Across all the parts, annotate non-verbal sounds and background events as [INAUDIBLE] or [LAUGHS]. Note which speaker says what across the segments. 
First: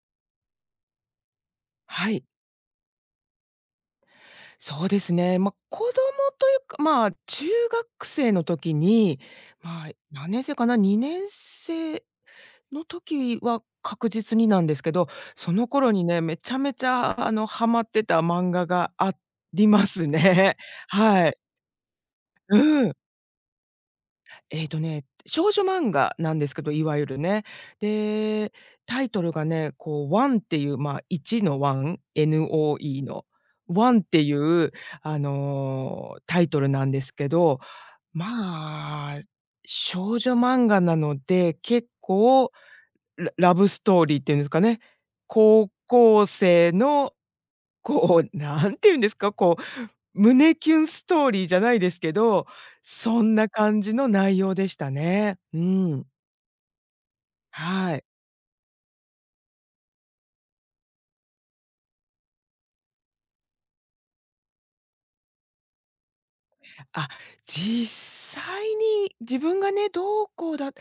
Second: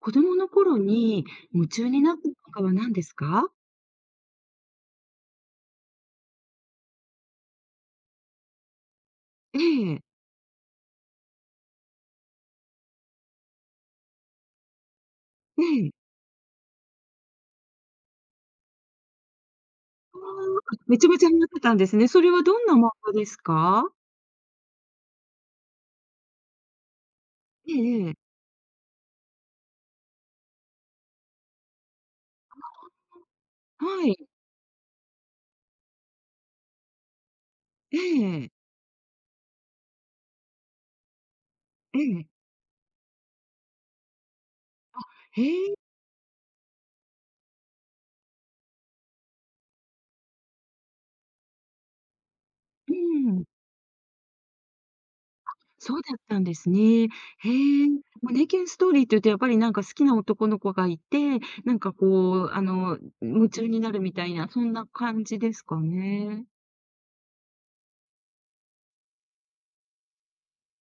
Speaker 1: 子供の頃に夢中に
Speaker 2: は
Speaker 1: なっ
Speaker 2: い、
Speaker 1: た漫かは何ですか？
Speaker 2: そうですね。まあ、子供というか、まあ、中学生の時に、
Speaker 1: え
Speaker 2: まあ、
Speaker 1: え、
Speaker 2: 何年生かな、2年生の時は確実になんですけど、そ
Speaker 1: え
Speaker 2: の
Speaker 1: え。
Speaker 2: 頃にね、めちゃめちゃ、ハマってた漫画があります
Speaker 1: あ
Speaker 2: ね。
Speaker 1: あ、
Speaker 2: [LAUGHS]
Speaker 1: めちゃめちゃ
Speaker 2: は
Speaker 1: ハ
Speaker 2: い。
Speaker 1: マってたんですね。それは
Speaker 2: う
Speaker 1: どんな漫
Speaker 2: ん。
Speaker 1: 画ですか？
Speaker 2: 少女漫画なんですけど、いわゆるね。
Speaker 1: ええええ。
Speaker 2: で、タイトルがね、こう、ワンっていう、まあ、1のワン、NOE の、ワンっ
Speaker 1: は
Speaker 2: て
Speaker 1: い。
Speaker 2: いう、タイトルなんですけど、
Speaker 1: ええ、え
Speaker 2: まあ、少女漫画なので、結
Speaker 1: え。
Speaker 2: 構ララブストーリーっていうんですかね、
Speaker 1: へ
Speaker 2: 高
Speaker 1: え、
Speaker 2: 校生のこう、なんていうんですか、こう胸キュンストーリーじゃないですけど、
Speaker 1: う
Speaker 2: そん
Speaker 1: ん、
Speaker 2: な感じの内容でしたね。う
Speaker 1: そう
Speaker 2: ん。
Speaker 1: だったんですね。へえ。
Speaker 2: はい。
Speaker 1: 胸キュンストーリーっていうとやっぱりなんか好きな男の子がいて、なんかこう、あの、夢中になるみたいな、そんな感じですかね。
Speaker 2: あ、実際に自分がね、ど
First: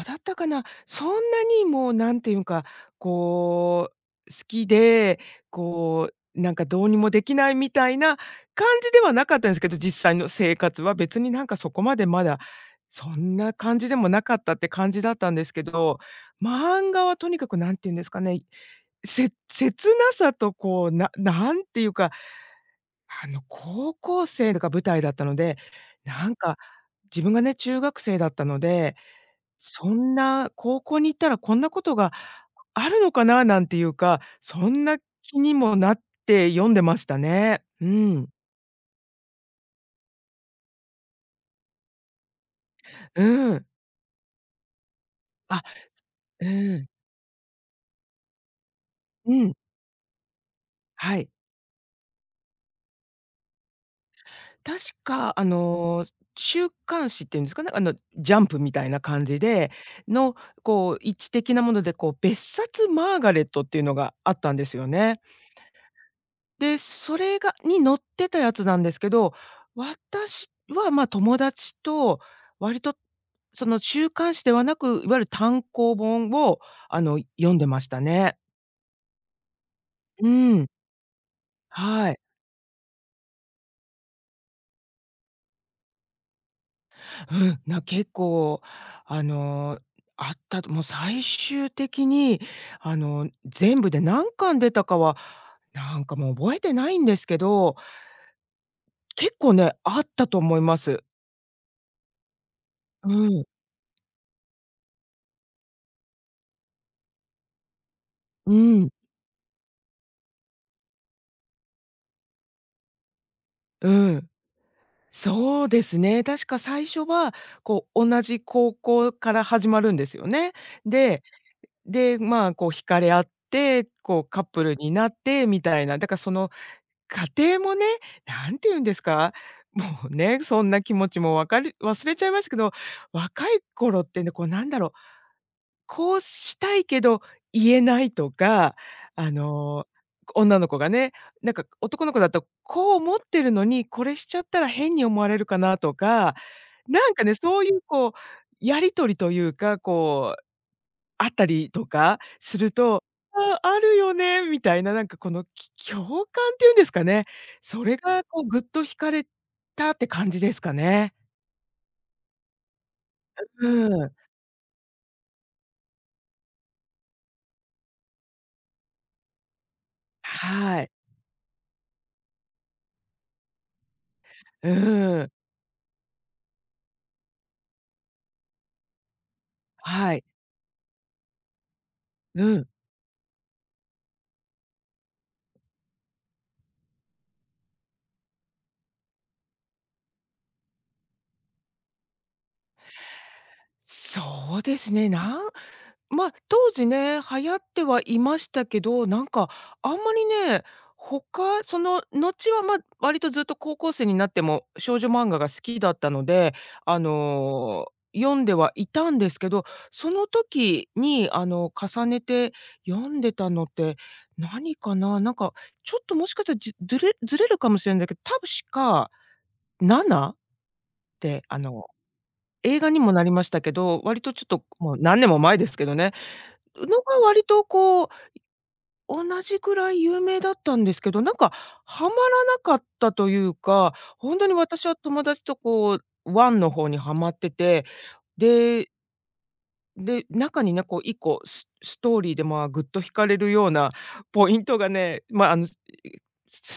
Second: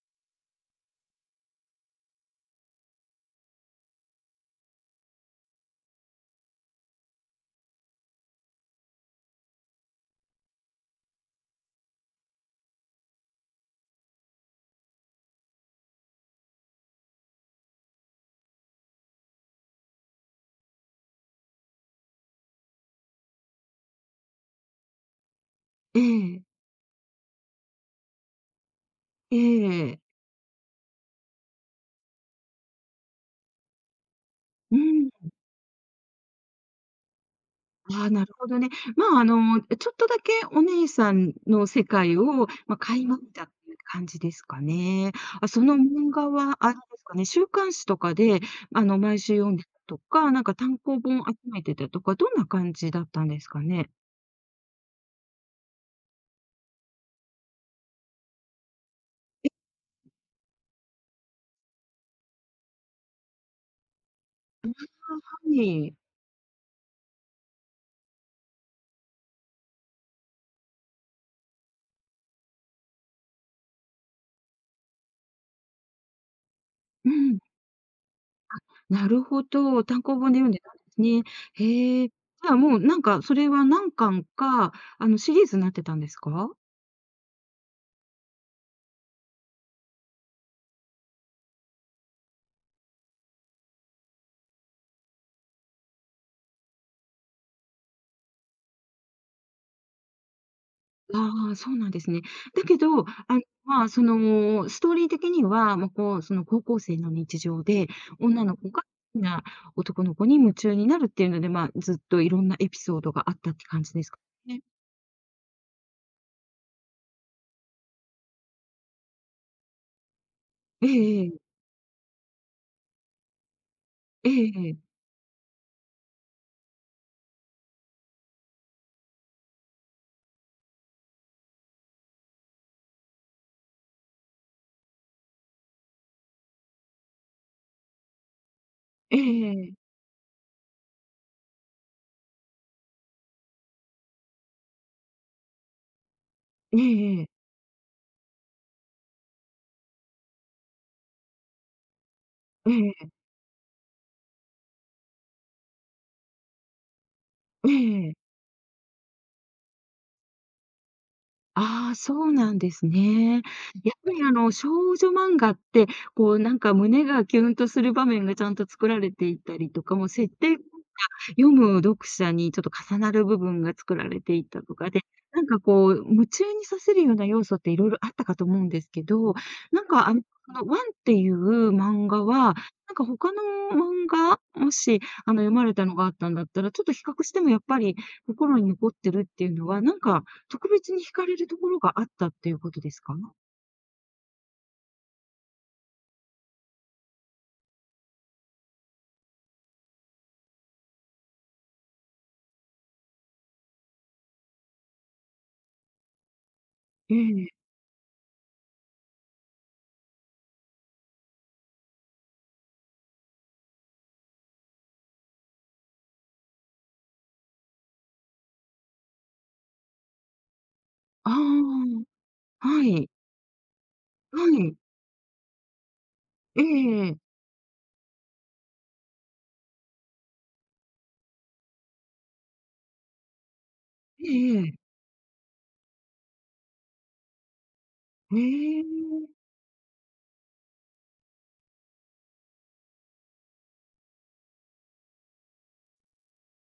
Speaker 2: うだったかな。そんなにもうなんていうか、こう、好きで、こう、なんかどうにもできないみたいな感じではなかったんですけど、実際の生活は別になんかそこまでまだ、そんな感じでもなかったって感じだったんですけど、漫画はとにかくなんていうんですかね、切なさとこう、んていうか高校生が舞台だったので、
Speaker 1: え
Speaker 2: なん
Speaker 1: え、
Speaker 2: か自分がね、中学生だったので、
Speaker 1: え
Speaker 2: そ
Speaker 1: え。
Speaker 2: んな高校に行ったらこんなことがあるのかななんていうか、そ
Speaker 1: う
Speaker 2: んな
Speaker 1: ん。
Speaker 2: 気にもなって読んでましたね。う
Speaker 1: ああ、な
Speaker 2: ん。
Speaker 1: るほどね。まあ、あの、ちょっとだけお姉さんの世界を、まあ、垣間見たっ
Speaker 2: うん。
Speaker 1: ていう感じですかね。あ、そ
Speaker 2: あ、
Speaker 1: の漫画
Speaker 2: う
Speaker 1: はあれで
Speaker 2: ん。
Speaker 1: すかね、週刊誌とかで、あの、毎
Speaker 2: う
Speaker 1: 週読
Speaker 2: ん。
Speaker 1: んでたとか、なんか単行
Speaker 2: は
Speaker 1: 本
Speaker 2: い。
Speaker 1: 集めてたとか、どんな感じだったんですかね？
Speaker 2: 確か週刊誌っていうんですかね、ジャンプみたいな感じでの、こう、一致的なもので、こう、別冊マーガレットっていうのがあったんです
Speaker 1: あ、
Speaker 2: よね。
Speaker 1: はい。
Speaker 2: で、それがに載ってたやつなんですけど、私は、ま、友達と割とその週刊誌ではなく、いわゆる単行本を、
Speaker 1: うん、
Speaker 2: 読んでましたね。
Speaker 1: なるほど、単行
Speaker 2: う
Speaker 1: 本で読んで
Speaker 2: ん。
Speaker 1: たんですね。へえ。
Speaker 2: は
Speaker 1: じ
Speaker 2: い。
Speaker 1: ゃあ、もう、なんか、それは何巻か、あの、シリーズになってたんですか？
Speaker 2: 結構、あの、あったともう最終的に、全部で何巻出たかは、なんかもう覚えてないんですけど、結構ね、あったと思います。
Speaker 1: ああ、そうなんですね。だけど、
Speaker 2: う
Speaker 1: あの、
Speaker 2: ん。
Speaker 1: まあ、その、ストーリー的には、まあ、こう、その、高校生の日常で、女
Speaker 2: う
Speaker 1: の子が
Speaker 2: ん。
Speaker 1: 好きな男の子に夢中になるっていうので、まあ、ずっといろんなエピソードがあったって感
Speaker 2: う
Speaker 1: じですか
Speaker 2: ん。
Speaker 1: ね。
Speaker 2: そうですね。確か最初は、こう、同じ高校から始まるんですよね。
Speaker 1: ええ
Speaker 2: で
Speaker 1: ええ。
Speaker 2: で、まあ、こう惹かれ合って、こう
Speaker 1: え
Speaker 2: カ
Speaker 1: え
Speaker 2: ップ
Speaker 1: え
Speaker 2: ル
Speaker 1: え。
Speaker 2: になってみたいな。だからその過程もね、なんて言うんですか、[LAUGHS] もうね、そんな気持ちもわかり忘れちゃいますけど、若い頃ってね、こうなんだろうこうしたいけど言えないとか、
Speaker 1: え
Speaker 2: あ
Speaker 1: ええ
Speaker 2: の、
Speaker 1: え。
Speaker 2: 女の子がね、なんか男の子だと、こう思ってるのに、これしちゃったら変に思われるかなとか、
Speaker 1: え
Speaker 2: なん
Speaker 1: ええ
Speaker 2: か
Speaker 1: え。
Speaker 2: ね、そういうこう、やり取りというか、こう、あったりとかす
Speaker 1: え
Speaker 2: ると、
Speaker 1: え。
Speaker 2: あ、あるよねみたいな、なんかこの、共感っていうんですかね、それ
Speaker 1: え
Speaker 2: が
Speaker 1: え。
Speaker 2: こうぐっと惹かれたって感じですかね。
Speaker 1: ああ、そうなんですね。やっ
Speaker 2: う
Speaker 1: ぱ
Speaker 2: ん。
Speaker 1: り、あの、少女漫画って、こう、なんか胸がキュンとする場面がちゃんと作られていたりとか、もう設定
Speaker 2: はい。
Speaker 1: 読む読者にちょっと重なる部分が作られていったとかで、
Speaker 2: うん。
Speaker 1: なんかこう、夢中にさせるような要素っていろいろあったかと思うんですけど、なんかあ
Speaker 2: は
Speaker 1: の、
Speaker 2: い。
Speaker 1: このワンっていう漫画は、な
Speaker 2: うん。
Speaker 1: んか他の漫画、もしあの、読まれたのがあったんだったら、ちょっと比較してもやっぱり心に残ってるっていうのは、なんか特別に惹かれるところがあったっていうことですか？
Speaker 2: そうですね。まあ、当時ね、流行ってはいましたけど、なんかあんまりね、他その後は、まあ、割とずっと高校生になっても少女漫画が好きだったので、あ
Speaker 1: ええ。
Speaker 2: の、読んではいたんですけど、その時に重ねて読んでたのって何かな、なんかちょっともしかしたら、じずれずれるかもしれないんだけど、多分しかナナっ
Speaker 1: あ
Speaker 2: て
Speaker 1: あ、
Speaker 2: 映
Speaker 1: は
Speaker 2: 画に
Speaker 1: い、
Speaker 2: もなりましたけど、割とちょっ
Speaker 1: は
Speaker 2: と
Speaker 1: い。
Speaker 2: もう何年も前ですけどね、
Speaker 1: え
Speaker 2: の
Speaker 1: えええ。
Speaker 2: が割とこう、同じくらい有名だったんですけど、なんかハマらなかったというか、ほんとに
Speaker 1: ええ
Speaker 2: 私
Speaker 1: え
Speaker 2: は友達とこう、ワンの方にハマってて、で
Speaker 1: え。
Speaker 2: で、中にね、こう1個ストーリーで、まあ、ぐっと惹かれるようなポイントがね、まあ、ス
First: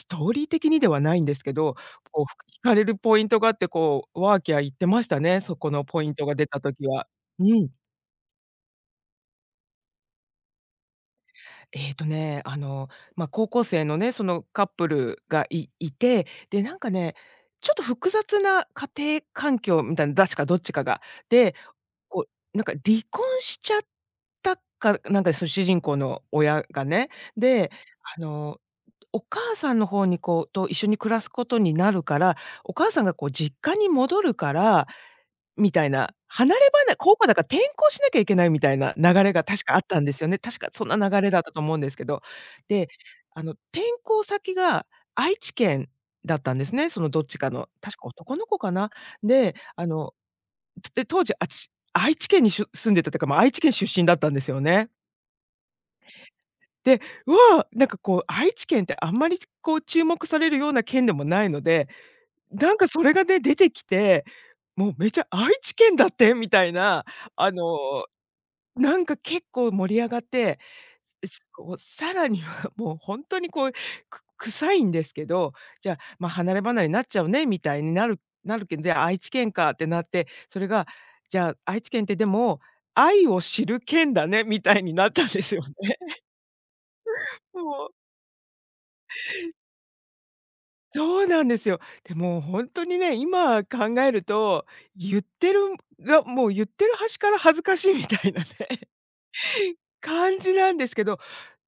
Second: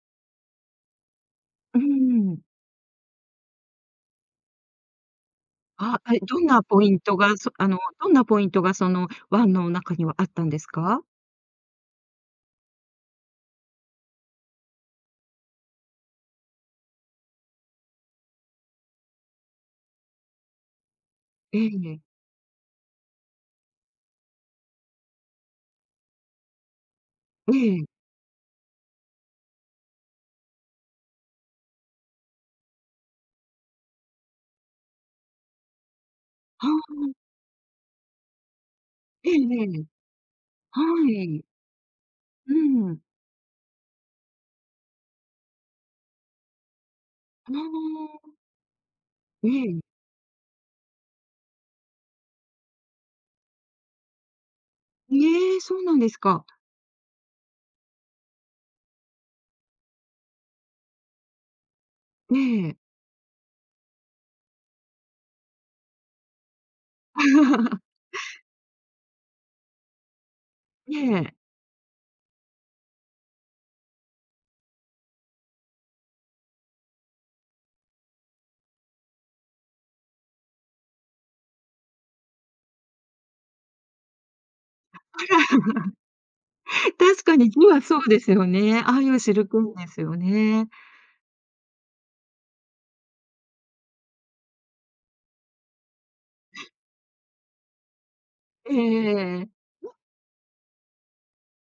Speaker 2: トーリー的にではないんですけど、
Speaker 1: う
Speaker 2: こう、
Speaker 1: ん。
Speaker 2: 惹かれるポイントがあって、こう、ワーキャー言ってましたね、そこの
Speaker 1: あ、
Speaker 2: ポイン
Speaker 1: え、
Speaker 2: トが出た時は。うん。
Speaker 1: どんなポイントがその湾の中にはあったんですか？
Speaker 2: えっとね、あの、まあ、高校生のね、そのカップルがいて、で、なんかね、ちょっと複雑な家庭環境みたいな、確かどっちかが。で
Speaker 1: ええ、
Speaker 2: こう、なんか離婚しちゃったか、なんかその主人公の親がね、
Speaker 1: え
Speaker 2: で、
Speaker 1: え、
Speaker 2: あの、お母さんの方にこうと一緒に暮らすことになるから、お母さんがこう実家に戻るから、みたいな、離れ
Speaker 1: は
Speaker 2: ばな
Speaker 1: あ、
Speaker 2: 高校だから転校しなきゃいけないみたいな流
Speaker 1: ええ
Speaker 2: れが
Speaker 1: え
Speaker 2: 確かあっ
Speaker 1: え、
Speaker 2: たんですよね。確か
Speaker 1: は
Speaker 2: そんな流れだ
Speaker 1: い、
Speaker 2: ったと思うんですけど。
Speaker 1: う
Speaker 2: で、
Speaker 1: ん、
Speaker 2: 転校先が愛知県だったんですね、そのどっちか
Speaker 1: ああ、
Speaker 2: の、確か男の子かな。
Speaker 1: え
Speaker 2: で、
Speaker 1: え、
Speaker 2: 当時、愛知県に住んでたとか、ま、愛知県出身だったんですよね。
Speaker 1: ええ、そうなんですか。
Speaker 2: で、うわ、なんかこう、愛知県ってあんまりこう注目されるような県でもないので、
Speaker 1: え
Speaker 2: なんか
Speaker 1: え。
Speaker 2: それがね、出てきて、もうめちゃ愛知県だってみたいな、あの
Speaker 1: [LAUGHS]
Speaker 2: なんか結構盛り上がって、
Speaker 1: ええ。
Speaker 2: こう、さらには [LAUGHS] もうほんとにこう、臭いんですけど、じゃあ、ま、離れ離れになっちゃうねみたいになるけど、で、愛知県かってなって、それが、じゃあ、愛知県ってでも、愛を知る県だねみたいになったんですよ
Speaker 1: [LAUGHS]
Speaker 2: ね。[LAUGHS]
Speaker 1: 確かに字
Speaker 2: も
Speaker 1: は
Speaker 2: う
Speaker 1: そうですよね。ああいうシルクーンですよね。
Speaker 2: そうなんですよ。で、もうほんとにね、今考えると、言ってるがもう言ってる端から恥ずかしいみたいな
Speaker 1: ええ
Speaker 2: ね、
Speaker 1: ええええ。
Speaker 2: [LAUGHS] 感じなんですけど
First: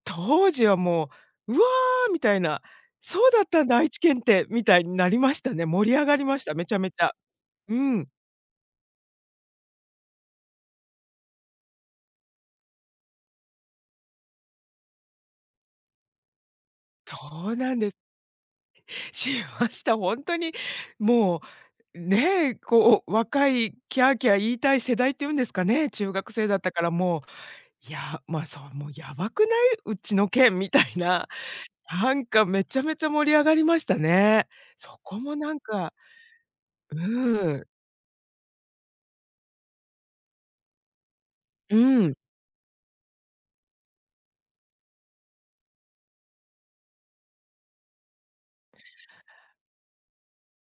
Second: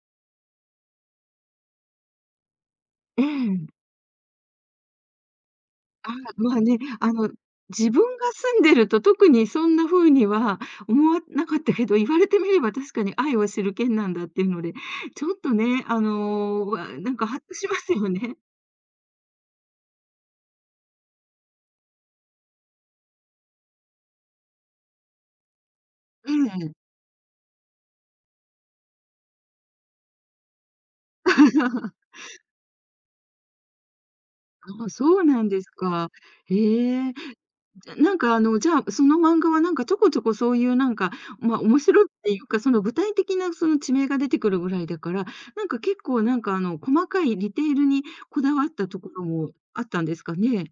Speaker 2: 当時はもう、うわ！ーみたいな、
Speaker 1: え
Speaker 2: そうだったん
Speaker 1: え。
Speaker 2: だ、愛知県って、みたいになりましたね。盛り上
Speaker 1: あ
Speaker 2: がりまし
Speaker 1: ま
Speaker 2: た、
Speaker 1: あ
Speaker 2: めち
Speaker 1: ね、
Speaker 2: ゃめち
Speaker 1: あ
Speaker 2: ゃ。
Speaker 1: の、
Speaker 2: う
Speaker 1: 自
Speaker 2: ん、
Speaker 1: 分が住んでると特にそんな風には思わなかったけど、言われてみれば確かに愛を知る県なんだっていうので、ちょっとね、あの、なんかハッ
Speaker 2: そ
Speaker 1: と
Speaker 2: う
Speaker 1: し
Speaker 2: な
Speaker 1: ま
Speaker 2: んで
Speaker 1: す
Speaker 2: す。
Speaker 1: よね。
Speaker 2: しました。本当にもう、ねえ、こう、若いキャーキャー言いたい世代っていうんですかね、中
Speaker 1: う
Speaker 2: 学生だった
Speaker 1: ん。
Speaker 2: からもう、いや、ま、あそう、もうやばくない？うちの県みたいな、な
Speaker 1: [LAUGHS]
Speaker 2: んかめちゃめちゃ盛り上がりましたね。
Speaker 1: ああ、
Speaker 2: そこ
Speaker 1: そう
Speaker 2: も
Speaker 1: なん
Speaker 2: なん
Speaker 1: です
Speaker 2: か
Speaker 1: か。へえ。
Speaker 2: うん、
Speaker 1: じゃ、なんかあの、じゃあ、その漫画はなんかちょこちょこそういうなんか、ま、
Speaker 2: う
Speaker 1: 面白いっ
Speaker 2: ん。
Speaker 1: ていうか、その具体的なその地名が出てくるぐらいだから、なんか結構なんかあの、細かいディテールにこだわったところもあったんですかね？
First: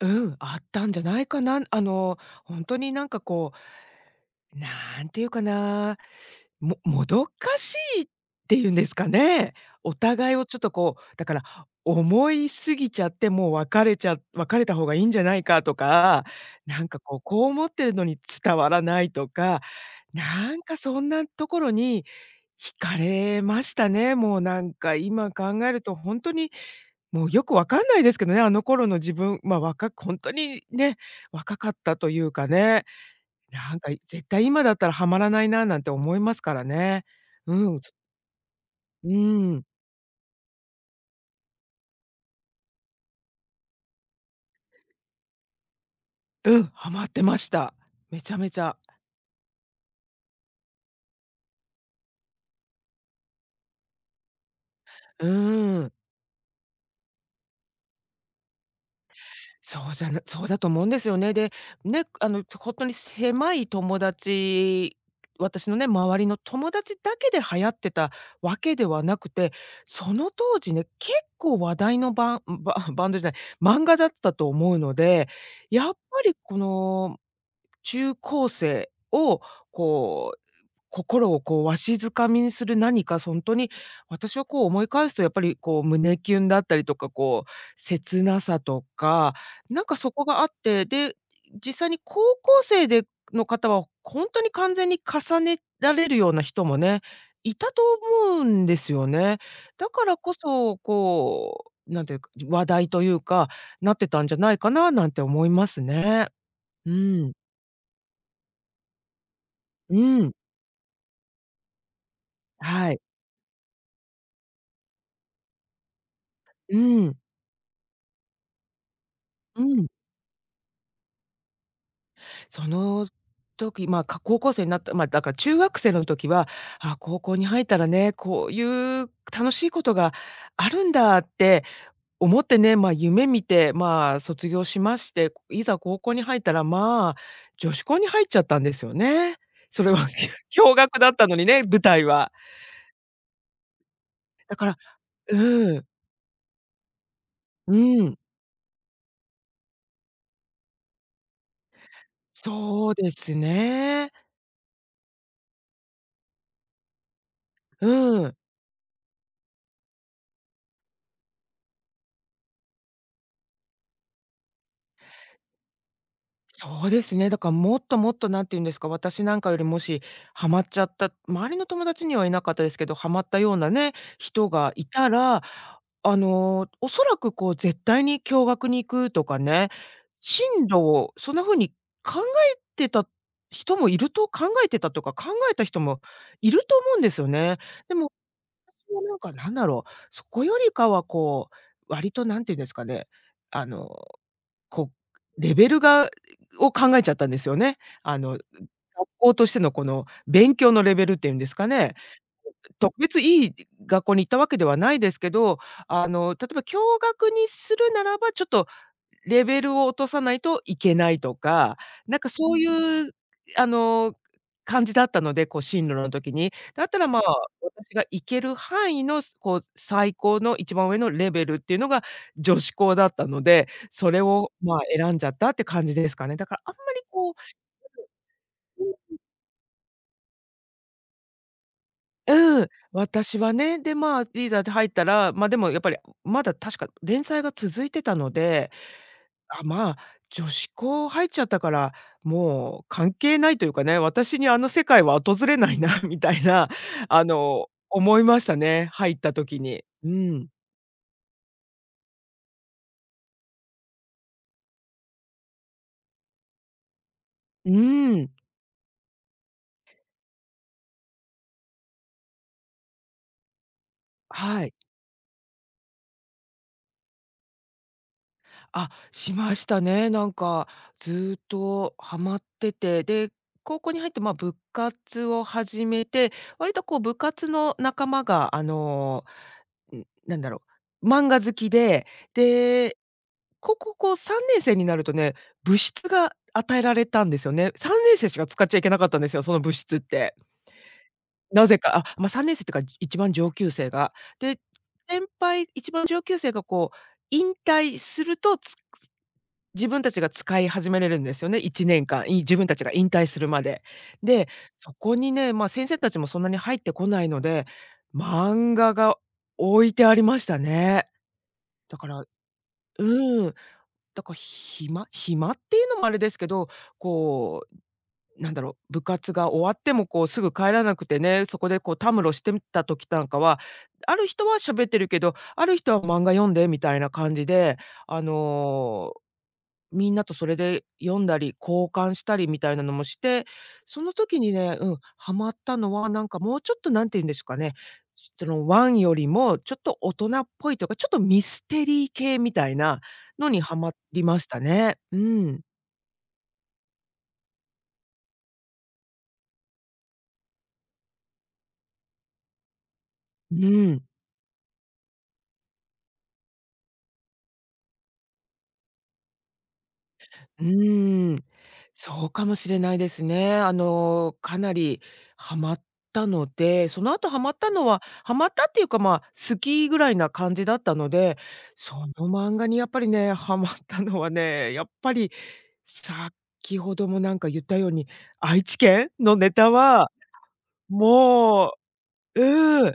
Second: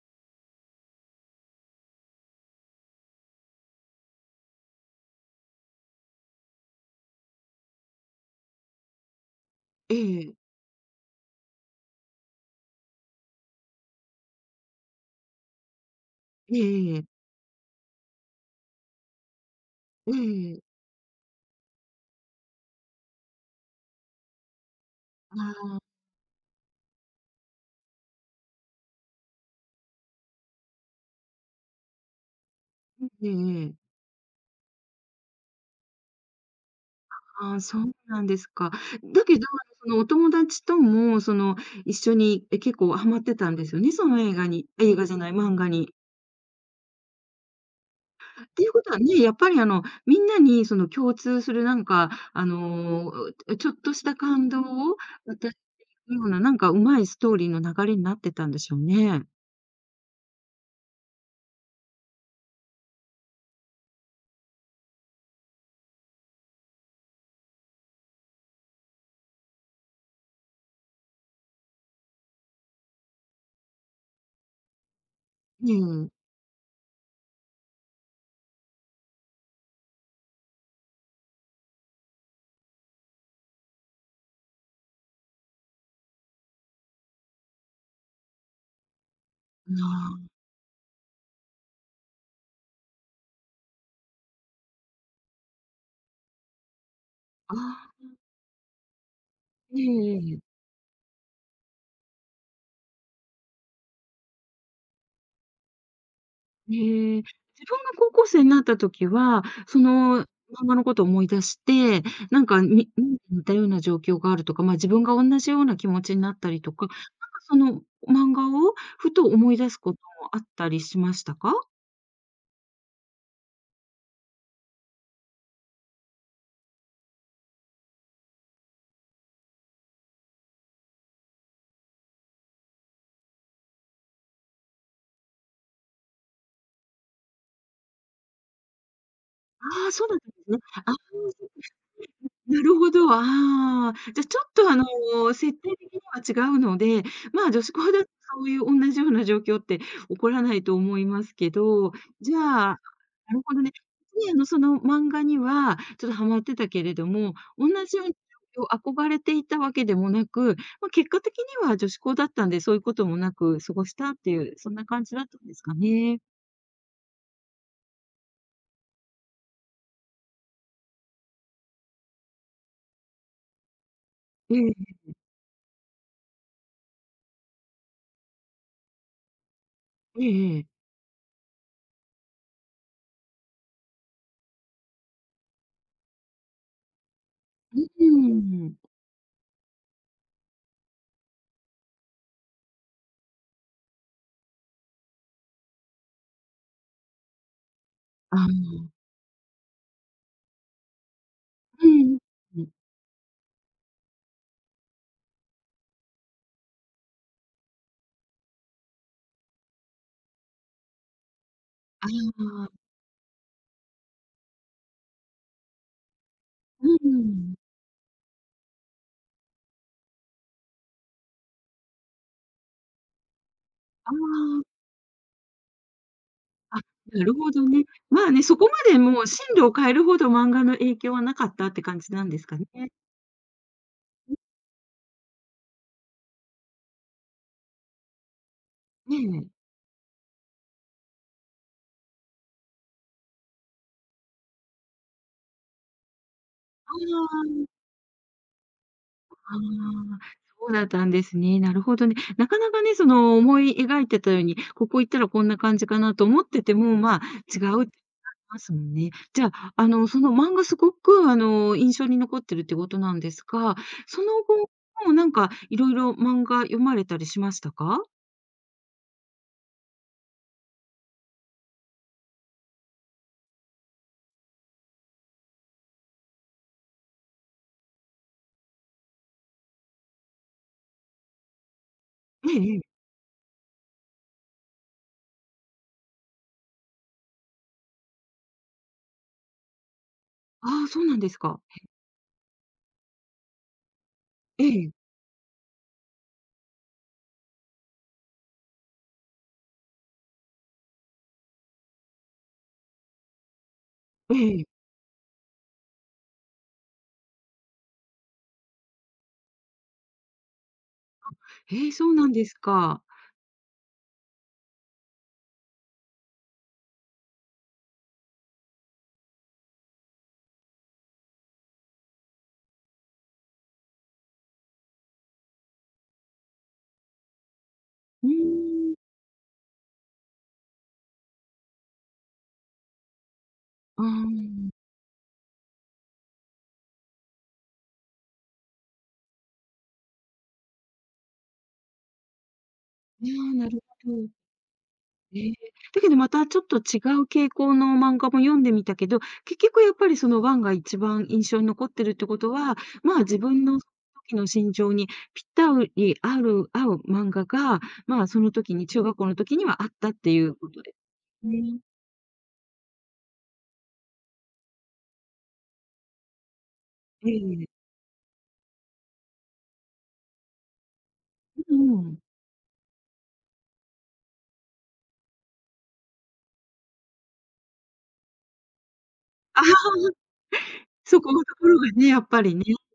Speaker 2: うん、あったんじゃないかな。本当になんかこう、なんていうかな、もどかしいっていうんですかね。お
Speaker 1: え
Speaker 2: 互い
Speaker 1: え、
Speaker 2: をちょっとこう、だから思いすぎちゃって、もう別れた方がいいんじゃないかとか、
Speaker 1: え
Speaker 2: なん
Speaker 1: ええ
Speaker 2: か
Speaker 1: え、
Speaker 2: こう、こう思ってるのに伝わらないとか、
Speaker 1: え
Speaker 2: な
Speaker 1: え、
Speaker 2: んかそんなところに惹かれましたね。もうなんか今考
Speaker 1: あ
Speaker 2: える
Speaker 1: あ、
Speaker 2: と本当にもうよくわかんないですけどね、あの頃の自分、ま、若くほんとにね、若かったというかね、
Speaker 1: えええ
Speaker 2: なん
Speaker 1: え。
Speaker 2: か絶対今だったらハマらないななんて思いますからね。
Speaker 1: あ
Speaker 2: う
Speaker 1: あ、
Speaker 2: ん、
Speaker 1: そ
Speaker 2: う
Speaker 1: うなんですか。
Speaker 2: ー
Speaker 1: だけど、
Speaker 2: ん、
Speaker 1: そのお友達とも、その、一緒に、結構ハマってたんですよね、その映画に映画じゃない、漫画に。
Speaker 2: うん、ハマってました。めちゃめ
Speaker 1: っ
Speaker 2: ち
Speaker 1: ていう
Speaker 2: ゃ。
Speaker 1: ことはね、やっぱりあの、みんなにその共通するなんか、あの、ちょっとした感動を
Speaker 2: う
Speaker 1: 与え
Speaker 2: ーん。
Speaker 1: るような、なんかうまいストーリーの流れになってたんでしょうね。
Speaker 2: そうじゃなそうだと思うんですよね。で、ね、あの、本当に狭い友達、私のね、周りの友達だけで流行ってたわけではなくて、その当時ね、結構話題のバンバ [LAUGHS] バンドじゃない、漫画だったと思うので、
Speaker 1: え
Speaker 2: やっ
Speaker 1: え。
Speaker 2: ぱりこの中高生をこう、心をこう、わしづかみにする何か、そんとに、私はこう思い返すとやっぱりこう、胸キュンだったりとか、こう、切なさとか、
Speaker 1: な
Speaker 2: なんかそ
Speaker 1: あ、
Speaker 2: こがあって、で、実際に高校生での方は、ほんとに完全に重ねられるような人もね、
Speaker 1: あ
Speaker 2: いたと
Speaker 1: あ、
Speaker 2: 思うんですよね。
Speaker 1: ええ
Speaker 2: だか
Speaker 1: ええ
Speaker 2: ら
Speaker 1: え
Speaker 2: こ
Speaker 1: え。
Speaker 2: そ、こう、なんていうか、話題というか、なってたんじゃないかななんて思いますね。う
Speaker 1: へえ。自
Speaker 2: ん。
Speaker 1: 分が高校生になった時は、そ
Speaker 2: う
Speaker 1: の
Speaker 2: ん。
Speaker 1: 漫画のことを思い出して、なんか、に
Speaker 2: はい。
Speaker 1: 似たような状況があるとか、まあ、自分が同じような気持ちになったりと
Speaker 2: う
Speaker 1: か、なん
Speaker 2: ん。
Speaker 1: かその漫画をふと思い
Speaker 2: う
Speaker 1: 出す
Speaker 2: ん。
Speaker 1: こともあったりしましたか？
Speaker 2: その時、まあ、か高校生になった、まあ、だから中学生の時は、あ、高校に入ったらね、こういう楽しいことがあるんだって思ってね、まあ、夢見て、まあ、卒業しまして、いざ高校に入ったら、まあ、女子校に入っちゃったんですよね。
Speaker 1: あ
Speaker 2: それ
Speaker 1: あ、
Speaker 2: は
Speaker 1: そうだったん
Speaker 2: [LAUGHS]
Speaker 1: ですね。
Speaker 2: 驚愕
Speaker 1: ああ。
Speaker 2: 学だったのにね、舞台は。
Speaker 1: なるほど、ああ。じゃ、ちょっ
Speaker 2: だか
Speaker 1: とあ
Speaker 2: ら
Speaker 1: の、設定
Speaker 2: うん、
Speaker 1: 的には違うので、まあ、女子
Speaker 2: う
Speaker 1: 校だと
Speaker 2: ん、
Speaker 1: そういうおんなじような状況って起こらないと思いますけど、じゃあ
Speaker 2: そうで
Speaker 1: な
Speaker 2: す
Speaker 1: るほどね。
Speaker 2: ね。
Speaker 1: で、あの、その漫画にはちょっとハマってたけれども、おんなじような
Speaker 2: うん。
Speaker 1: 状況憧れていたわけでもなく、ま、結果的には女子校だったんで、そういうこともなく過ごしたっていう、そんな感じだったんですかね。
Speaker 2: そうですね。だからもっともっと何て言うんですか、私なんかよりもしハマっちゃった、周りの友達にはいなかったですけど、ハマったようなね、人
Speaker 1: え
Speaker 2: がい
Speaker 1: え、
Speaker 2: たら、おそらくこう絶対に共学に行くとかね、
Speaker 1: ええええ。
Speaker 2: 進路をそんな風に考えてた人もいると、考えてたとか、考えた人もいると思うんですよね。
Speaker 1: うー
Speaker 2: でも、
Speaker 1: ん。
Speaker 2: 私はなんかなんだろう、そこよりかはこう、割と何て言うんですかね、あのこう、レベルがを考えちゃったんですよね。あの、学
Speaker 1: あ、
Speaker 2: 校としてのこの勉強のレベルっていうんですか
Speaker 1: う
Speaker 2: ね、
Speaker 1: ん。うん。
Speaker 2: 特別いい学校に行ったわけではないですけど、例えば共学にするならば、ちょっとレベルを落とさないといけないとか、
Speaker 1: あ
Speaker 2: なんかそう
Speaker 1: あ、
Speaker 2: いうあの、感じだったので、こう進路の時に。だ
Speaker 1: う
Speaker 2: ったら、まあ、
Speaker 1: ん。
Speaker 2: 私が行ける範囲の、こう最高の一番上のレベルっていうのが女子校だったので、
Speaker 1: あ
Speaker 2: それを、
Speaker 1: あ、
Speaker 2: まあ、選んじゃったって感じですかね。だからあん
Speaker 1: あ、
Speaker 2: まり
Speaker 1: な
Speaker 2: こ
Speaker 1: る
Speaker 2: う、
Speaker 1: ほどね。まあね、そこまでもう進路を変えるほど漫画の影響はなかったって感じなんですか
Speaker 2: う
Speaker 1: ね。
Speaker 2: ん、私はね、で、まあ、リーダーで入ったら、ま、でもやっぱりまだ確か連載が続いてたので、
Speaker 1: ねえ。
Speaker 2: あ、まあ、女子校入っちゃったから、もう関係ないというかね、私にあの世界は訪れないな [LAUGHS] みたいな、
Speaker 1: あ
Speaker 2: 思いましたね、入っ
Speaker 1: あ、
Speaker 2: た時に。う
Speaker 1: ああ、
Speaker 2: ん。
Speaker 1: そうだったんですね。なるほどね。なかなかね、その思い描いてたように、ここ行ったらこんな感じかなと思ってても、まあ、違
Speaker 2: う
Speaker 1: うって
Speaker 2: ん、
Speaker 1: ますもんね。じゃあ、あの、その漫画すごく、あの、印象に残ってるってことなんですが、その
Speaker 2: は
Speaker 1: 後
Speaker 2: い。
Speaker 1: もなんかいろいろ漫画読まれたりしましたか？
Speaker 2: あ、しましたね。なんかずーっとハマってて、で、高校に入って、まあ、部活を始めて、割とこう部活の仲間がうん、なんだろう、漫画好きで、
Speaker 1: えええ
Speaker 2: で、
Speaker 1: え。
Speaker 2: こう3年生になるとね、部室が与えられたんですよね。3年生しか使っちゃいけなかったんですよ、その部室って。
Speaker 1: ああ、そうなんですか。
Speaker 2: なぜか、あ、ま、3年生ってか、一番上級生が。で、
Speaker 1: ええ。
Speaker 2: 先輩一番上級生がこう引退すると、つ自分たちが使い始めれるんですよね、1年間、い自分たちが引退するまで。
Speaker 1: え
Speaker 2: で、
Speaker 1: え。
Speaker 2: そこにね、ま、先生たちもそんなに入ってこないので、漫画が置いてありましたね。
Speaker 1: ええ、
Speaker 2: だか
Speaker 1: そう
Speaker 2: ら
Speaker 1: な
Speaker 2: う
Speaker 1: んですか。
Speaker 2: ーん、だから暇暇っていうのもあれですけど、こう、なんだろう、部活が終わってもこうすぐ帰らなくてね、そこでこうたむろしてみた時なんかは、ある人は喋ってるけど、ある人は漫画読んでみたいな感じで、あ
Speaker 1: うーん。
Speaker 2: のみんなとそれで読んだり、交換したりみたいなのもして、
Speaker 1: あ
Speaker 2: その時に
Speaker 1: あ、
Speaker 2: ね、うん、ハマったのは、なんかもうちょっとなんて言うんですかね、そのワンよりもちょっと大人っぽいというか、ちょっとミステリー系みたいな
Speaker 1: いや、
Speaker 2: のに
Speaker 1: な
Speaker 2: ハ
Speaker 1: る
Speaker 2: マ
Speaker 1: ほ
Speaker 2: り
Speaker 1: ど。
Speaker 2: ましたね。う
Speaker 1: ええ。
Speaker 2: ん。
Speaker 1: だけどまたちょっと違う傾向の漫画も読んでみたけど、結局やっぱりそのワンが一番印象に残ってるってことは、まあ、自
Speaker 2: う
Speaker 1: 分の
Speaker 2: ん。
Speaker 1: 時の心情にぴったり合う漫画が、まあ、その時に中学校の時にはあったっていう
Speaker 2: う
Speaker 1: ことで
Speaker 2: ーん、
Speaker 1: すね。
Speaker 2: そうかもしれないですね。あの、かなりハマったので、その後
Speaker 1: え
Speaker 2: ハマっ
Speaker 1: え。
Speaker 2: たのは、ハマったっていうか、まあ、好きぐらいな感じだったので、
Speaker 1: うん
Speaker 2: そ
Speaker 1: うん。
Speaker 2: の漫画にやっぱりね、ハマったのはね、やっぱり先ほどもなんか言ったように、愛知県のネ
Speaker 1: あ
Speaker 2: タ
Speaker 1: あ、
Speaker 2: は、
Speaker 1: そこのとこ
Speaker 2: も
Speaker 1: ろがね、やっ
Speaker 2: う、
Speaker 1: ぱりね。
Speaker 2: うーん、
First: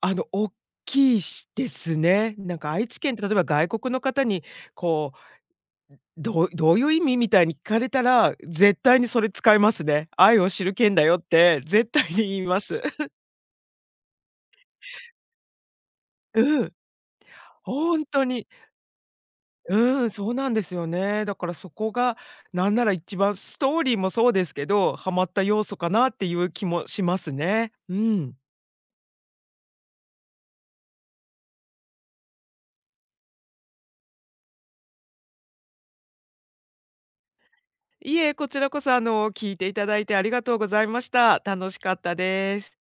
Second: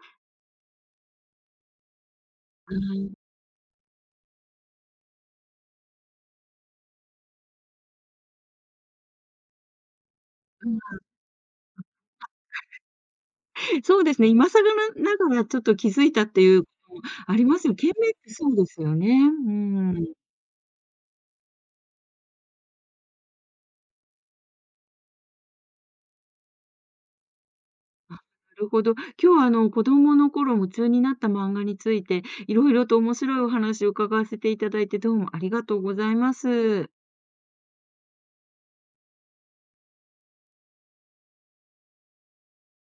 Speaker 2: おっきいしですね。なん
Speaker 1: あ
Speaker 2: か愛知県って
Speaker 1: あ、
Speaker 2: 例えば外国の方にこう、どうどういう意味みたいに聞かれたら、絶対にそれ使いますね。愛を知
Speaker 1: う
Speaker 2: る剣
Speaker 1: ん。
Speaker 2: だよって絶対に言います。
Speaker 1: そうですね、今更ながらちょっと気づいたっていう
Speaker 2: うん。
Speaker 1: ありますよ。懸
Speaker 2: ほん
Speaker 1: 命っ
Speaker 2: と
Speaker 1: て
Speaker 2: に。
Speaker 1: そうですよね。うん、な
Speaker 2: うん、そうなんですよね。だからそこが、なんなら一番ストーリーもそうですけど、ハマった要素かなっていう気もしますね。うん。
Speaker 1: るほど。今日はあの、子供の頃夢中になった漫画について、いろいろと面白いお話を伺わせていただいて、どうもありがとうございます。
Speaker 2: いえ、こちらこそ聞いていただいてありがとうございました。楽しかったです。